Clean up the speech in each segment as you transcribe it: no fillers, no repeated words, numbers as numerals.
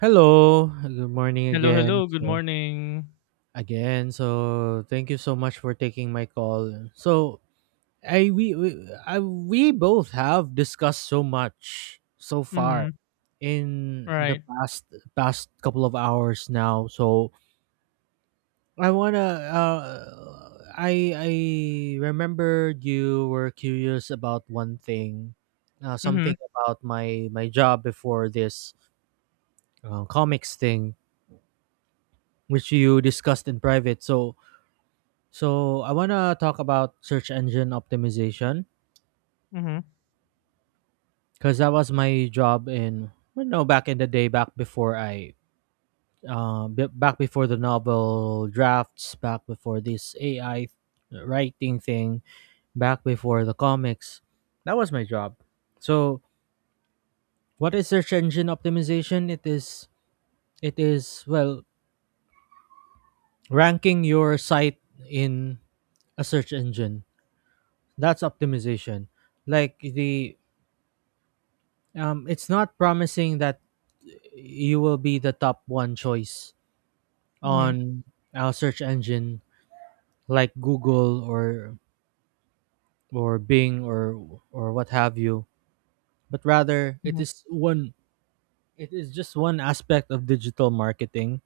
Hello, good morning Hello, again. hello. Good So morning. again, so thank you so much for taking my call. So I we, I, we both have discussed so much so far Mhm. in the Right. past couple of hours now. So I wanna I I remembered you were curious about one thing, something Mhm. about my job before this comics thing, which you discussed in private. So I wanna talk about search engine optimization Mhm. because that was my job in back in the day, back before back before the novel drafts, back before this AI writing thing, back before the comics. That was my job. So what is search engine optimization? It is ranking your site in a search engine. That's optimization. Like the It's not promising that you will be the top one choice Mhm. on a search engine like Google or Bing or what have you. But rather, it Mhm. is one. It is just one aspect of digital marketing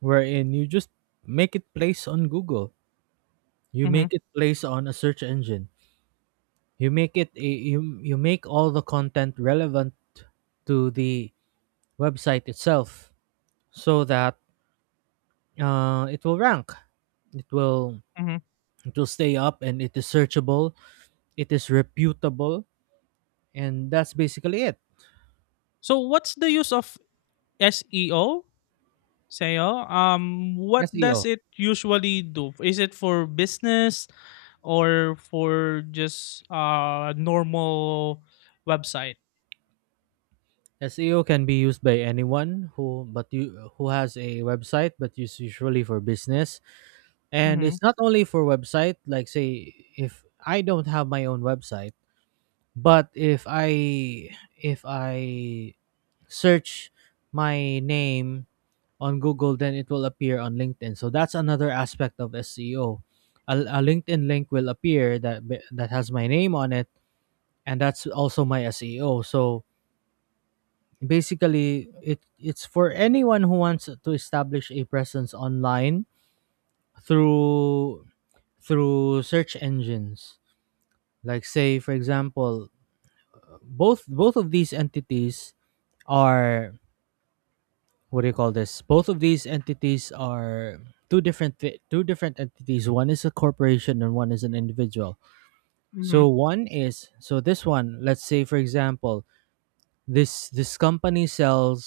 wherein you just make it place on Google. You Mhm. make it place on a search engine. You make it a, you make all the content relevant to the website itself so that uh, it will rank it will Mhm. it will stay up, and it is searchable, it is reputable, and that's basically it. So what's the use of SEO? SEO? What seo does it usually do? Is it for business or for just normal website? seo can be used by anyone who has a website, but it's usually for business. And Mhm. it's not only for website, like say if I don't have my own website but if i search my name on Google, then it will appear on LinkedIn. So that's another aspect of SEO. A LinkedIn link will appear that has my name on it, and that's also my SEO. So basically, it's for anyone who wants to establish a presence online through through search engines. Like say, for example, both of these entities are what do you call this? Both of these entities are two different entities. One is a corporation and one is an individual. Mhm. So one is so this one. Let's say for example, this company sells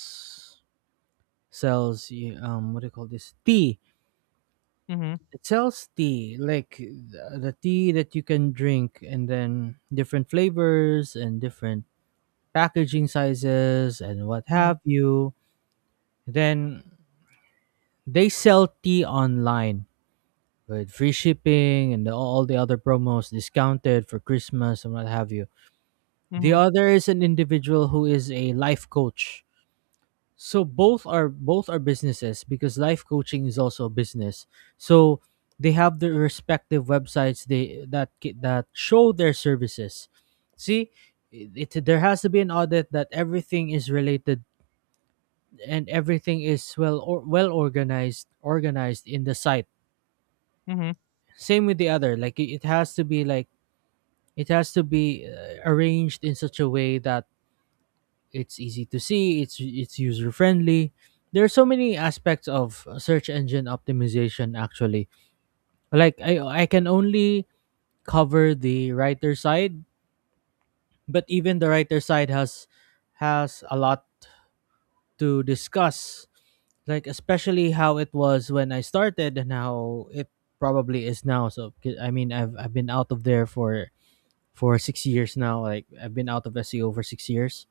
sells what do you call this, tea. Mhm. It sells tea like the tea that you can drink, and then different flavors and different packaging sizes and what Mhm. have you. Then they sell tea online with free shipping and all the other promos discounted for Christmas and what have you. The Mhm. other is an individual who is a life coach. So both are businesses, because life coaching is also a business. So they have their respective websites that show their services. See, it there has to be an audit that everything is related and everything is well organized in the site. Mhm. Same with the other, like it has to be like it has to be arranged in such a way that it's easy to see, it's user friendly. There are so many aspects of search engine optimization actually. Like I can only cover the writer side, but even the writer side has a lot to discuss. Like especially how it was when I started and how it probably is now. So I mean, I've been out of there for 6 years now. Like I've been out of SEO for 6 years.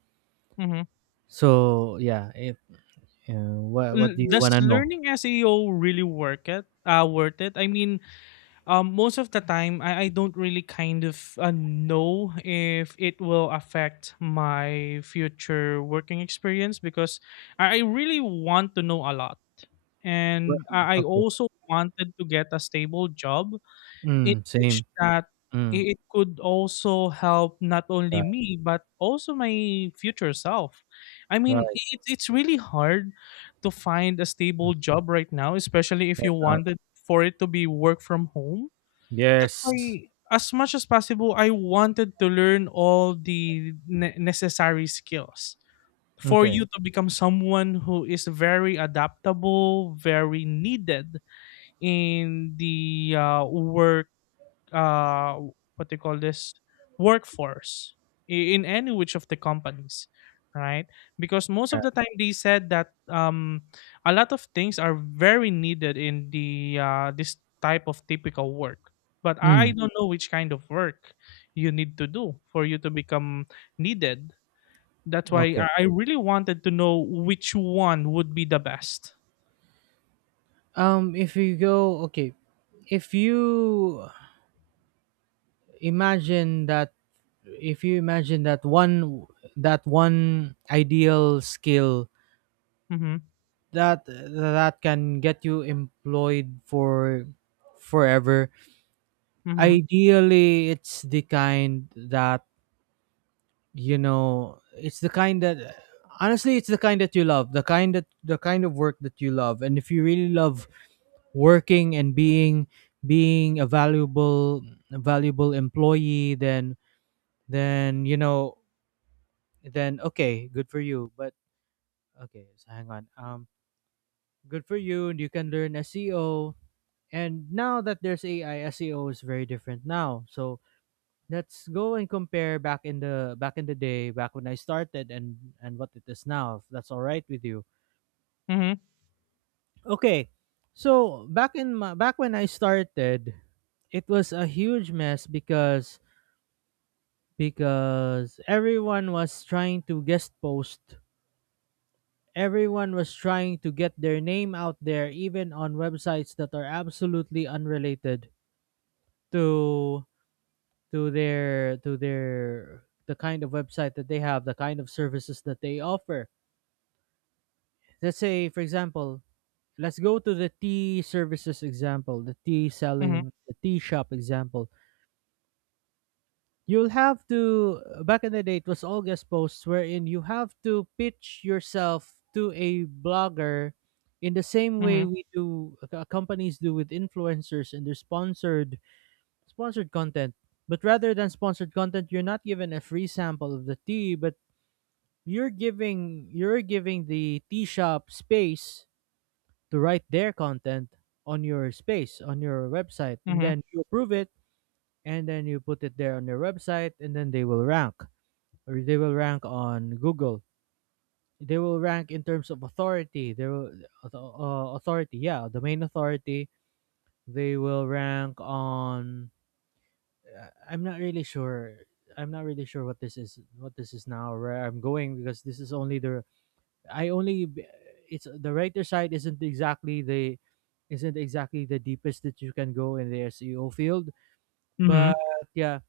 Mhm. So yeah, if uh, what do you Does wanna know? learning SEO really work it? Uh, worth it? I mean, most of the time, I don't really kind of know if it will affect my future working experience because I really want to know a lot. Well, And I okay. also wanted to get a stable job in Mm, which same. that Mm, it could also help not only right, me, but also my future self. I mean, right, it's really hard to find a mm, stable job right now, especially if right you now. wanted for it to be work from home. That's Yes. why, as much as possible, I wanted to learn all the necessary skills for you Okay. to become someone who is very adaptable, very needed in the work, uh what they call this, workforce, in any which of the companies, right? Because most Yeah. of the time they said that a lot of things are very needed in the this type of typical work, but I Mm, don't know which kind of work you need to do for you to become needed. That's why okay. I really wanted to know which one would be the best. If you go, okay, if you imagine that, if you imagine that one ideal skill Mm-hmm. that can get you employed for forever. Mm-hmm. Ideally, it's the kind that it's the kind that honestly it's the kind that you love, the kind that the kind of work that you love. And if you really love working and being being a valuable employee, then then okay, good for you. But okay, so hang on, good for you. And you can learn SEO, and now that there's AI, SEO is very different now. So let's go and compare back in the day, back when I started, and what it is now, if that's all right with you. Mm-hmm. Okay. So, back in my, back when I started, it was a huge mess because everyone was trying to guest post. Everyone was trying to get their name out there, even on websites that are absolutely unrelated to their the kind of website that they have, the kind of services that they offer. Let's say for example, let's go to the tea services example, the tea selling, the tea shop example. You'll have to back in the day it was all guest posts, wherein you have to pitch yourself to a blogger in the same way Mm-hmm. we do companies do with influencers and their sponsored content. But rather than sponsored content, you're not given a free sample of the tea, but you're giving the tea shop space to write their content on your space, on your website, Mm-hmm. and Mm-hmm. then you approve it. And then you put it there on your website, and then they will rank, or they will rank on Google. They will rank in terms of authority. They will authority, yeah, domain authority. They will rank on I'm not really sure. What this is, what this is now, where I'm going, because this is only the I only b- it's the writer side isn't exactly the deepest that you can go in the SEO field, but Mm-hmm. yeah,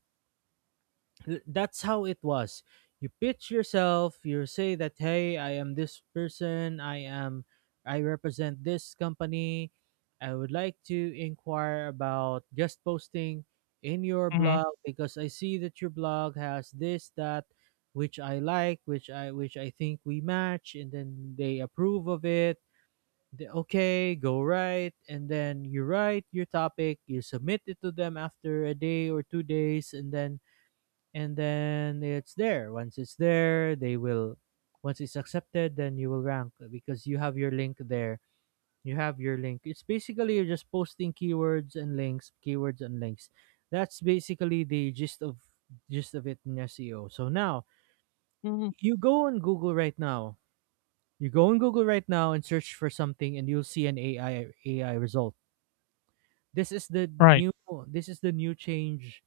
That's how it was. You pitch yourself, you say that, hey, I am this person, I represent this company, I would like to inquire about guest posting in your blog Mm-hmm. because I see that your blog has this, that, which I like, which I think we match, and then they approve of it. They, okay, go right, and then you write your topic, you submit it to them after a day or 2 days, and then it's there. Once it's there, they will once it's accepted, then you will rank because you have your link there. You have your link. It's basically you're just posting keywords and links, keywords and links. That's basically the gist of it in SEO. So now Mm-hmm. you go on Google right now, and search for something, and you'll see an AI result. This is the Right. new change,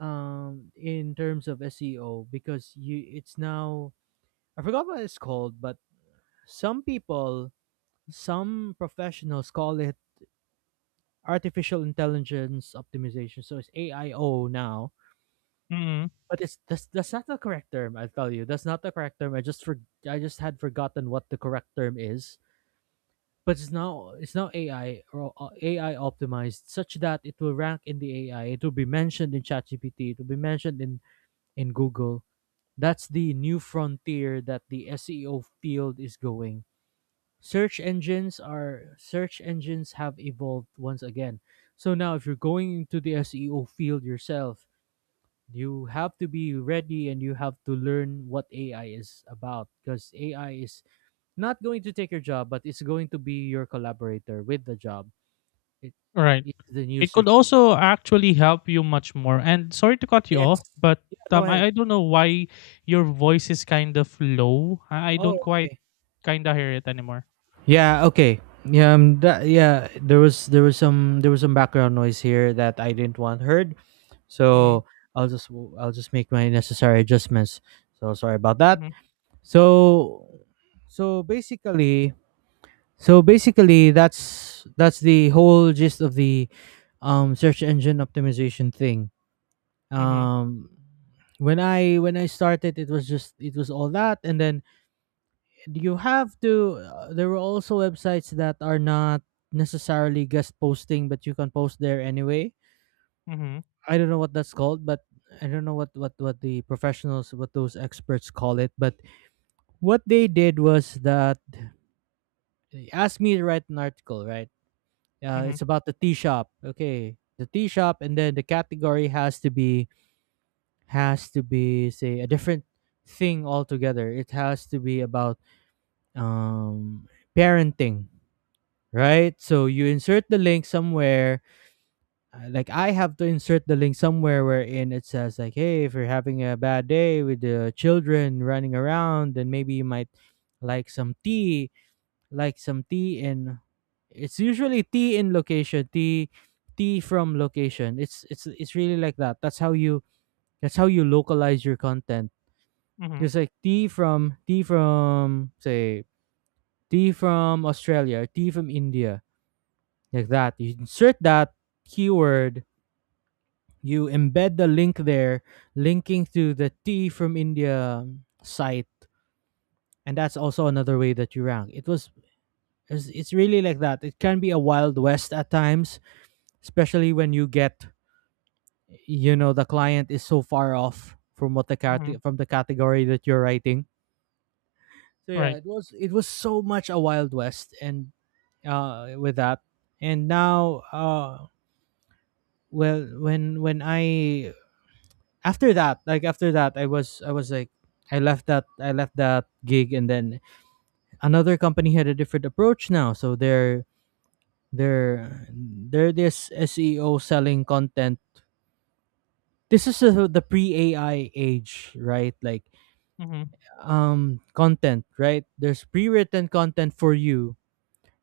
in terms of SEO, because you it's now I forgot what it's called, but some people, some professionals call it artificial intelligence optimization. So it's AIO now. Mhm. But it's that's not the correct term, I'll tell you. That's not the correct term. I just had forgotten what the correct term is. But it's now AI, or AI optimized, such that it will rank in the AI. It will be mentioned in ChatGPT. It will be mentioned in Google. That's the new frontier that the SEO field is going. Search engines are search engines have evolved once again. So now if you're going into the SEO field yourself, you have to be ready, and you have to learn what AI is about, because AI is not going to take your job, but it's going to be your collaborator with the job. It, Right. It is the new It could search. also actually help you much more. And sorry to cut you Yes. off, but Go ahead. I don't know why your voice is kind of low. I don't Oh, quite okay. kind of hear it anymore. Yeah, okay. Yeah, that, yeah, there was there was some background noise here that I didn't want heard. Mm-hmm. So, I'll just I'll just make my necessary adjustments. So, sorry about that. Mm-hmm. So, so basically, so basically that's the whole gist of the search engine optimization thing. Mm-hmm. Um when I started, it was just, it was all that. And then you have to there are also websites that are not necessarily guest posting, but you can post there anyway. Mm-hmm. I don't know what that's called, but I don't know what the professionals, what those experts call it. But what they did was that they asked me to write an article, right? Mm-hmm. It's about the tea shop, okay, the tea shop. And then the category has to be say a different thing altogether. It has to be about um parenting, right? So you insert the link somewhere. Like I have to insert the link somewhere wherein it says, like, hey, if you're having a bad day with the children running around, then maybe you might like some tea, like some tea in. It's usually tea in location, tea, tea from location. It's really like that. That's how you localize your content. Mm-hmm. Just like tea from Australia, tea from India like that. You insert that keyword, you embed the link there, linking to the tea from India site, and that's also another way that you rank. It's really like that. It can be a wild west at times, especially when you get the client is so far off from Mm-hmm. from the category that you're writing. Right. it was so much a wild west and with that. And now when I, after that, after that I was like I left that gig, and then another company had a different approach now. So they're they're this SEO selling content. This is the pre-AI age, right? Mm-hmm. Content, right? There's pre-written content for you.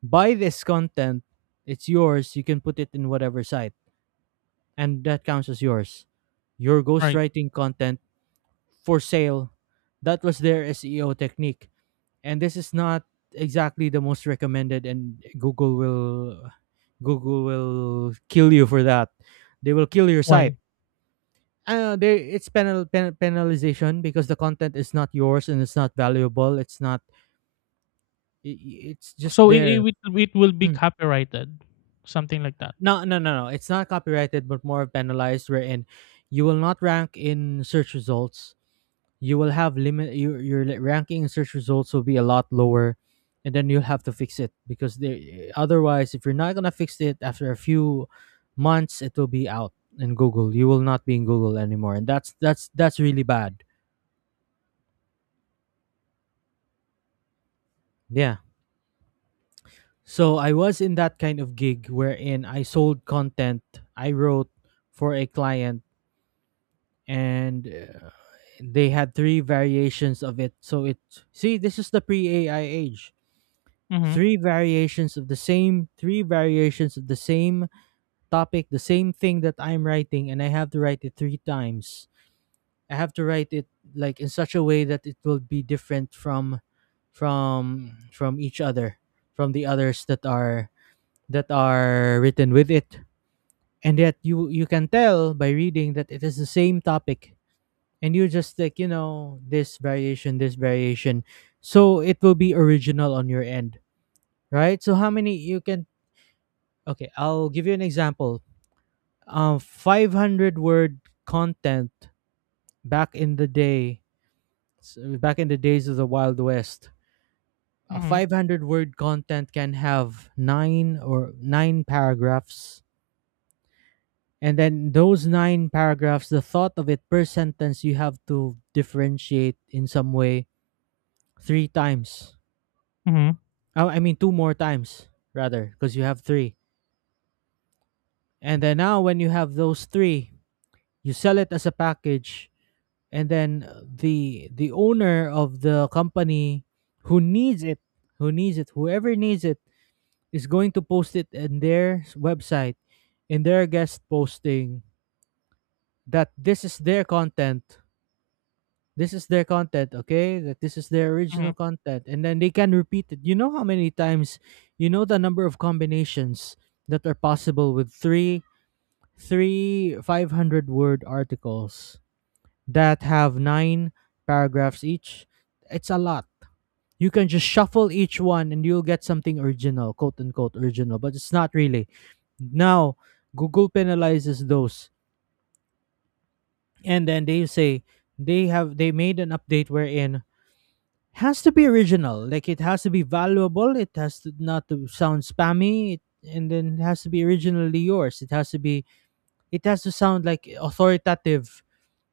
Buy this content, it's yours, you can put it in whatever site, and that counts as yours, your Right. ghostwriting content for sale. That was their SEO technique, and this is not exactly the most recommended, and Google will kill you for that. They will kill your site. Why? It's penalization, because the content is not yours and it's not valuable. It's not I- I- It's just So it, it there. it it will be Mm. copyrighted, something like that. No, no, no, no, it's not copyrighted, but more penalized, wherein you will not rank in search results. You will have limit your li- ranking in search results will be a lot lower, and then you'll have to fix it, because they otherwise, if you're not going to fix it, after a few months it will be out. In Google, you will not be in Google anymore, and that's really bad. Yeah. So I was in that kind of gig, wherein I sold content. I wrote for a client, and they had three variations of it. See, this is the pre ai age. Mm-hmm. Three variations of the same topic, the same thing that I'm writing, and I have to write it three times. I have to write it like in such a way that it will be different from each other, from the others that are written with it. And yet you can tell by reading that it is the same topic, and you just, like, you know, this variation, this variation. So it will be original on your end, right? So how many you can… Okay, I'll give you an example. 500 word content back in the day, back in the days of the Wild West, a Mm-hmm. 500 word content can have nine paragraphs. And then those nine paragraphs, the thought of it per sentence, you have to differentiate in some way three times. Mm-hmm. Oh, I mean, two more times, rather, because you have three. And then now, when you have those three, you sell it as a package. And then the owner of the company who needs it whoever needs it is going to post it in website, in their guest posting, that this is their content. Okay, that this is their Mm-hmm. original content, and then they can repeat it, you know, how many times. You know, the number of combinations that are possible with three, 500 word articles that have nine paragraphs each. It's a lot. You can just shuffle each one and you'll get something original, quote unquote original, but it's not really. Now, Google penalizes those. And then they say they made an update wherein has to be original. Like, it has to be valuable, it has to not to sound spammy, and then it has to be originally yours. It has to be, it has to sound like authoritative.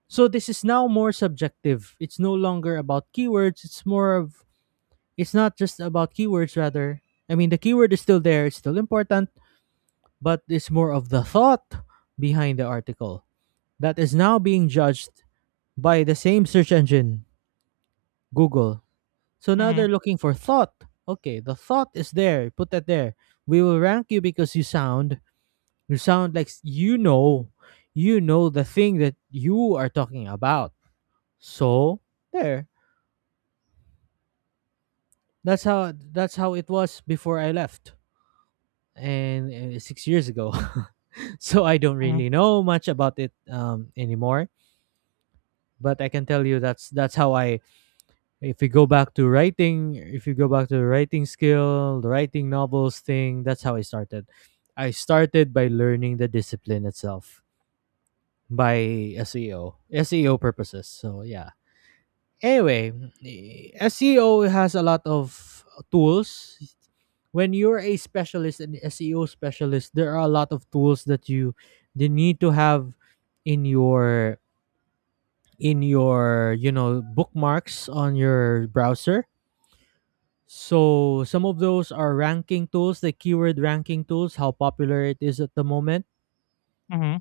So this is now more subjective. It's no longer about keywords. It's more of It's not just about keywords rather. I mean, the keyword is still there, it's still important, but it's more of the thought behind the article that is now being judged by the same search engine, Google. So now Mm-hmm. they're looking for thought. Okay, the thought is there. Put that there. We will rank you because you sound like you know, you know the thing that you are talking about. So there. That's how it was before I left, and six years ago. So I don't Mm-hmm. really know much about it anymore. But I can tell you that's how I… If you go back to writing, if you go back to the writing skill, the writing novels thing, that's how I started. I started by learning the discipline itself by SEO purposes. So yeah. Anyway, SEO has a lot of tools. When you're a specialist, and SEO specialist, there are a lot of tools that you need to have in your in your, you know, bookmarks on your browser. So some of those are ranking tools, the keyword ranking tools, how popular it is at the moment. Mm-hmm.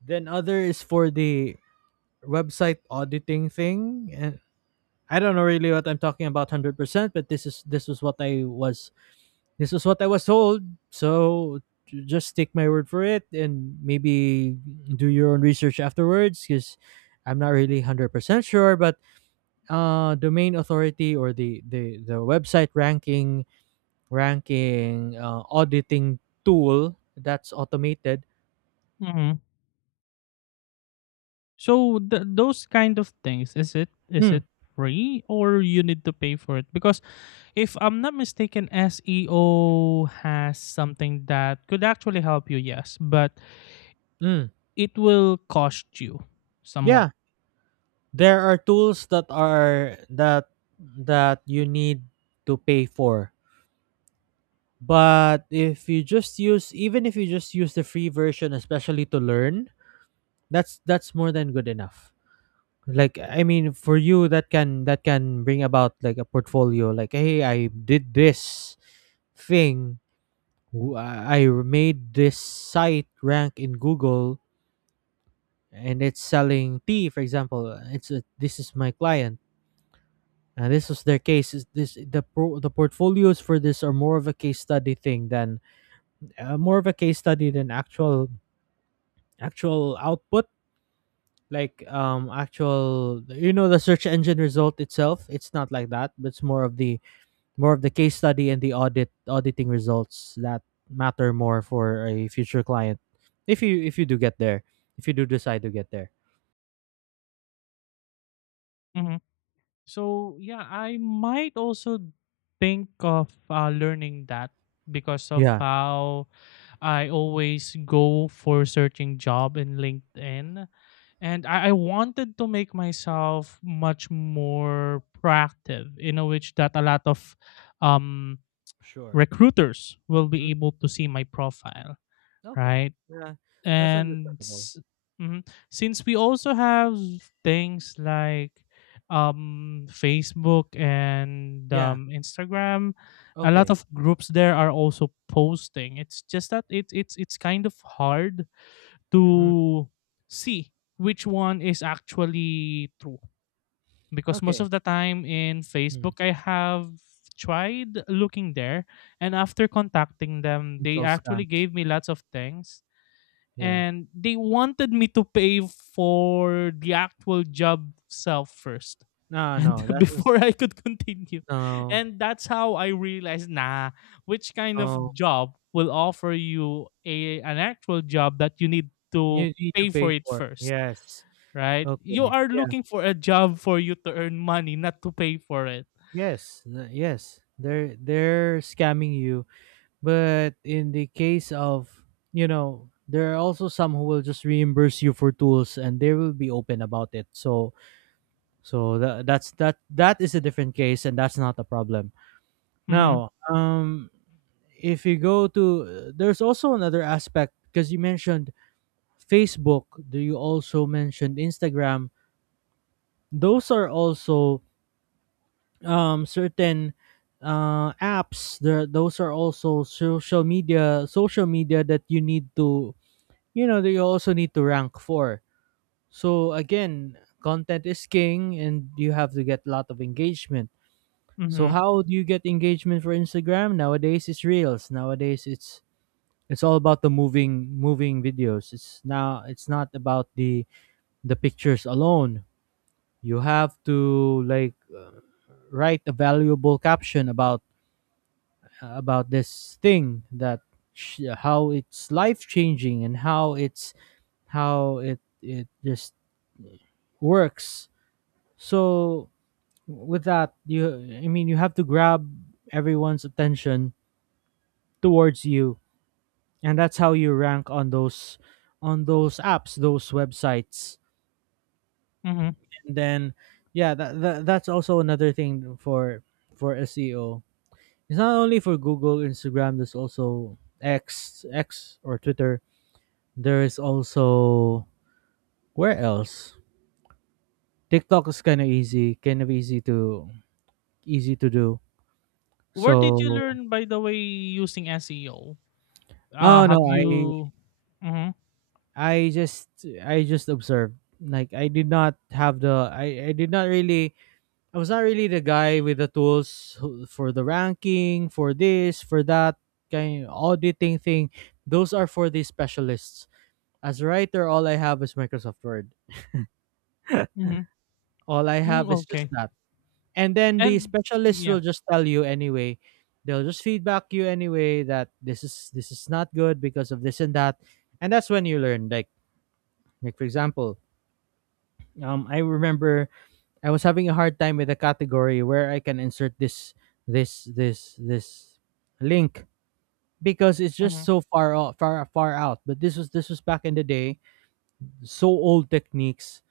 Then other is for the website auditing thing, and I don't know really what I'm talking about 100%, but this is this was what I was told. So just take my word for it, and maybe do your own research afterwards, cuz I'm not really 100% sure. But domain authority, or the website ranking, auditing tool that's automated. Mm-hmm. So those kind of things, is Mm. it free or you need to pay for it? Because if I'm not mistaken, SEO has something that could actually help you, yes, but Mm. it will cost you somewhat. Yeah, there are tools that that you need to pay for. But if you just use, even if you just use the free version, especially to learn, that's more than good enough. Like, I mean, for you that can, that can bring about like a portfolio, like, hey, I did this thing. I made this site rank in Google, and it's selling tea, for example. This is my client. And this is their case. Is The portfolios for this are more of a case study thing than, more of a case study than actual output, like, actual, you know, the search engine result itself, it's not like that, but it's more of the, more of the case study and the auditing results that matter more for a future client, if you, if you do get there, if you do decide to get there. Mhm. So yeah, I might also think of learning that because of Yeah. how I always go for searching job in LinkedIn, and I wanted to make myself much more proactive in a which that a lot of um, Sure. recruiters will be Mm, able to see my profile, okay. right? Yeah, that's And understandable. Mhm. Since we also have things like Facebook and Yeah. Instagram, a lot Okay. of groups there are also posting. It's just that it's it's kind of hard Mm, to see which one is actually true. Because most okay. of the time in Mm. Facebook, I have tried looking there, and after contacting them, It's they all actually scams. gave me lots of things Yeah. and they wanted me to pay for the actual job self first, No, and no, that's just… before I could continue, no, and that's how I realized, nah, which kind of no, job will offer you a an actual job that you need to you need to pay pay for it for it, first? yes. Right, you Okay. are Yeah. looking for a job for you to earn money, not to pay for it. Yes, yes. They're scamming you. But in the case of, you know, there are also some who will just reimburse you for tools and they will be open about it. So that that's that is a different case, and that's not a problem. Mhm. Now, if you go to, there's also another aspect, because you mentioned Facebook, do you also mentioned Instagram? Those are also certain apps there, those are also social media that you need to, you know, that you also need to rank for. So again, content is king, and you have to get a lot of engagement. So Mhm. how do you get engagement for Instagram? Nowadays it's reels, nowadays it's all about the moving videos. It's now, it's not about the pictures alone. You have to, like, write a valuable caption about, about this thing, that how it's life changing and how it's, how it, it just works. So with that, you I mean, you have to grab everyone's attention towards you, and that's how you rank on those, on those apps, those websites. Mhm. And then, yeah, that's also another thing for SEO. It's not only for Google, Instagram. There's also X, or Twitter. There is also, where else? TikTok is kind of easy to easy to do. Where did you So… learn, by the way, using SEO? Uh, Oh, have no, you? I just, I just observed. Like, I did not have the, I did not really, I was not really the guy with the tools, for the ranking, for this, for that kind of auditing thing. Those are for the specialists. As a writer, all I have is Microsoft Word. Mhm. All I Mm, have is just okay. that, and then the And mm, specialists yeah. will just tell you anyway. They'll just feedback you anyway that this is not good because of this and that, and that's when you learn. Like for example, I remember I was having a hard time with a category where I can insert this this link because it's just Mhm. so far off, far out. But this was back in the day, so old techniques.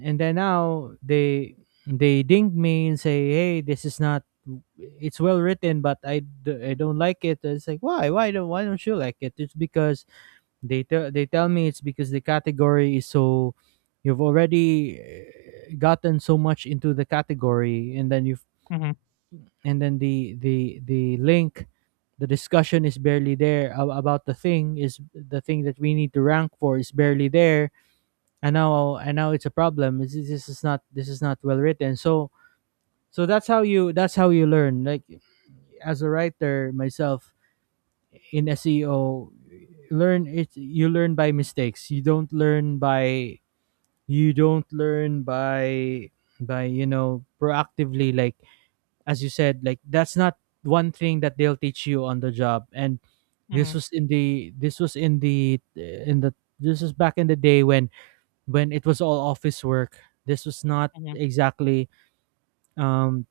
And then now they ding me and say, hey, this is not, it's well written, but I, I don't like it. And it's like, why don't you like it? It's because, they tell me it's because the category is so, you've already gotten so much into the category, and then you've, Mhm. and then the link, the discussion is barely there about the thing. Is the thing that we need to rank for is barely there, and now it's a problem. This is not this is not well written. So that's how you, that's how you learn. Like, as a writer myself in SEO, learn it. You learn by mistakes. You don't learn by, you don't learn by, by proactively. Like, as you said, like that's not one thing that they'll teach you on the job. And this Mhm. was in the, this was in the this was back in the day when it was all office work. This was not Mhm. exactly, um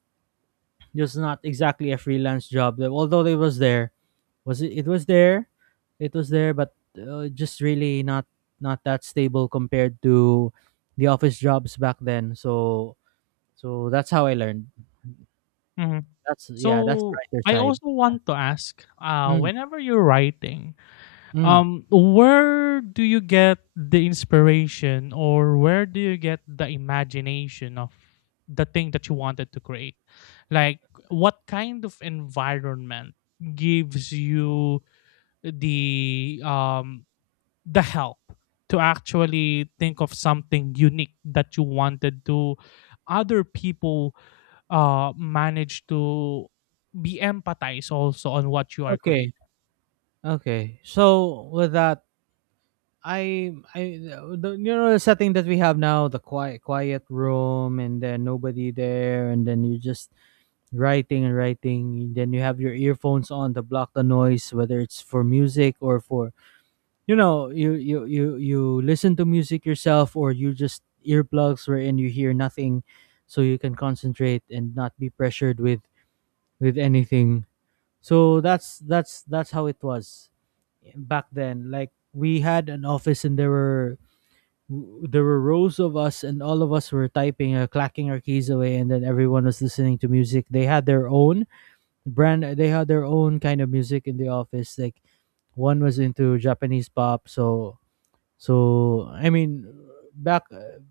this was not exactly a freelance job. Although it was there, was it? It was there, but just really not, not that stable compared to the office jobs back then. So that's how I learned. Mhm. That's, yeah, that's the So writer I side. also want to ask, Mm, whenever you're writing, mm. Where do you get the inspiration, or where do you get the imagination of the thing that you wanted to create? Like, what kind of environment gives you the um the help to actually think of something unique that you wanted to other people manage to be empathized also on what you are Okay, creating. okay. So with that, I the, you know, the setting that we have now, the quiet room, and then nobody there, and then you're just writing and writing. Then you have your earphones on to block the noise, whether it's for music or for, you know, you listen to music yourself, or you just earplugs wherein you hear nothing, so you can concentrate and not be pressured with anything. So that's that's how it was back then. Like, we had an office and there were, there were rows of us, and all of us were typing, clacking our keys away, and then everyone was listening to music. They had their own brand, they had their own kind of music in the office. Like, one was into Japanese pop. So, so back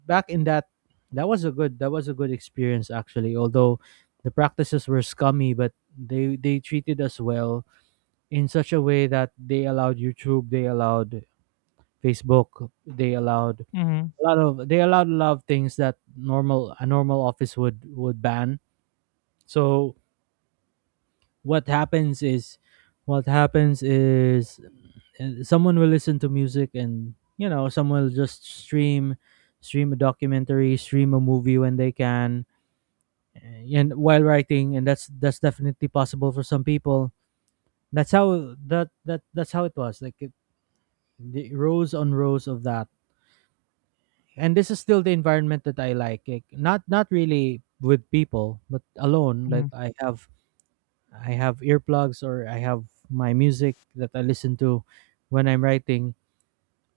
back in that, that was a good, that was a good experience actually, although the practices were scummy. But they treated us well in such a way that they allowed YouTube, they allowed Facebook, they allowed Mhm, a lot of, they allowed a lot of things that normal, a normal office would ban. So what happens is, what happens is someone will listen to music, and you know, someone will just stream, stream a documentary, stream a movie when they can, and while writing, and that's definitely possible for some people. That's how, that's how it was. Like, it, the rows on rows of that. And this is still the environment that I like. Like, not, not really with people, but alone. Like, mhm, I have earplugs, or I have my music that I listen to when I'm writing.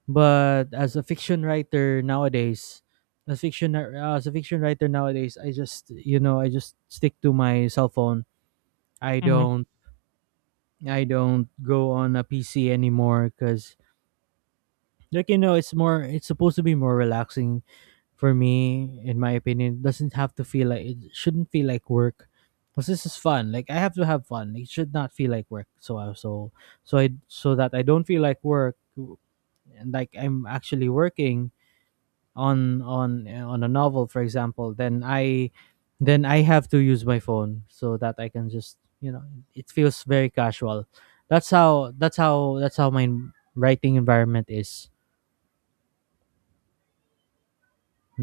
But as a fiction writer nowadays, as fiction, as a fiction writer nowadays, I just, you know, I just stick to my cell phone. I mhm. don't, I don't go on a PC anymore because, like, you know, it's more, it's supposed to be more relaxing for me. In my opinion, doesn't have to feel like, it shouldn't feel like work. Because this is fun. Like, I have to have fun. It should not feel like work. So so I so that I don't feel like work and like I'm actually working on a novel, for example, then I, then I have to use my phone so that I can just, you know, it feels very casual. That's how, that's how my writing environment is.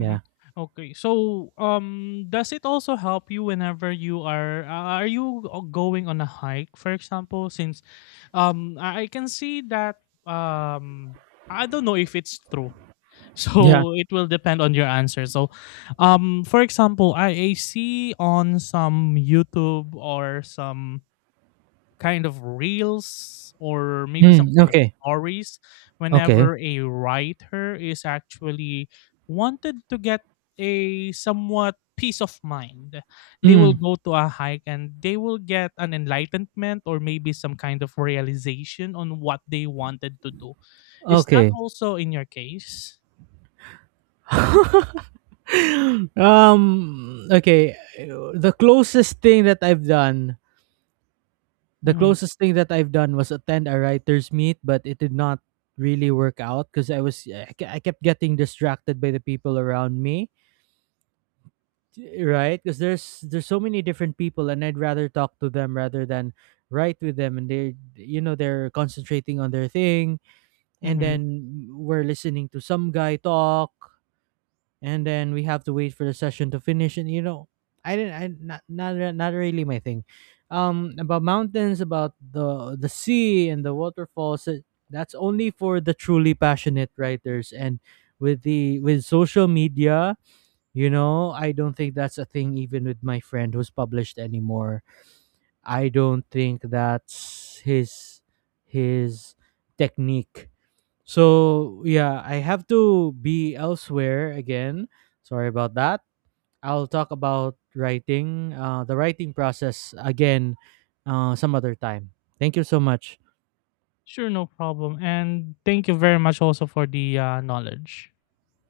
Mhm. Okay. So, does it also help you whenever you are you going on a hike, for example? Since, I can see that I don't know if it's true. Yeah. So it will depend on your answer. So, for example, I see on some YouTube or some kind of reels, or maybe some Mm, kind of okay. stories Okay. whenever a writer is actually wanted to get a somewhat peace of mind, they will Mm, go to a hike and they will get an enlightenment or maybe some kind of realization on what they wanted to do. Is that okay. also in your case? um okay, the closest thing that I've done, the Hmm. closest thing that I've done was attend a writers meet, but it did not really work out because I was, I kept getting distracted by the people around me, right? Because there's so many different people, and I'd rather talk to them rather than write with them. And they, you know, they're concentrating on their thing, and Hmm. then we're listening to some guy talk, and then we have to wait for the session to finish, and you know, I didn't, I not not, re- not really my thing. About mountains, about the sea, and the waterfalls, that's only for the truly passionate writers. And with the, with social media, you know, I don't think that's a thing even with my friend who's published anymore. I don't think that's his technique. So yeah, I have to be elsewhere again. Sorry about that. I'll talk about writing, the writing process again, some other time. Thank you so much. Sure, no problem, and thank you very much also for the knowledge.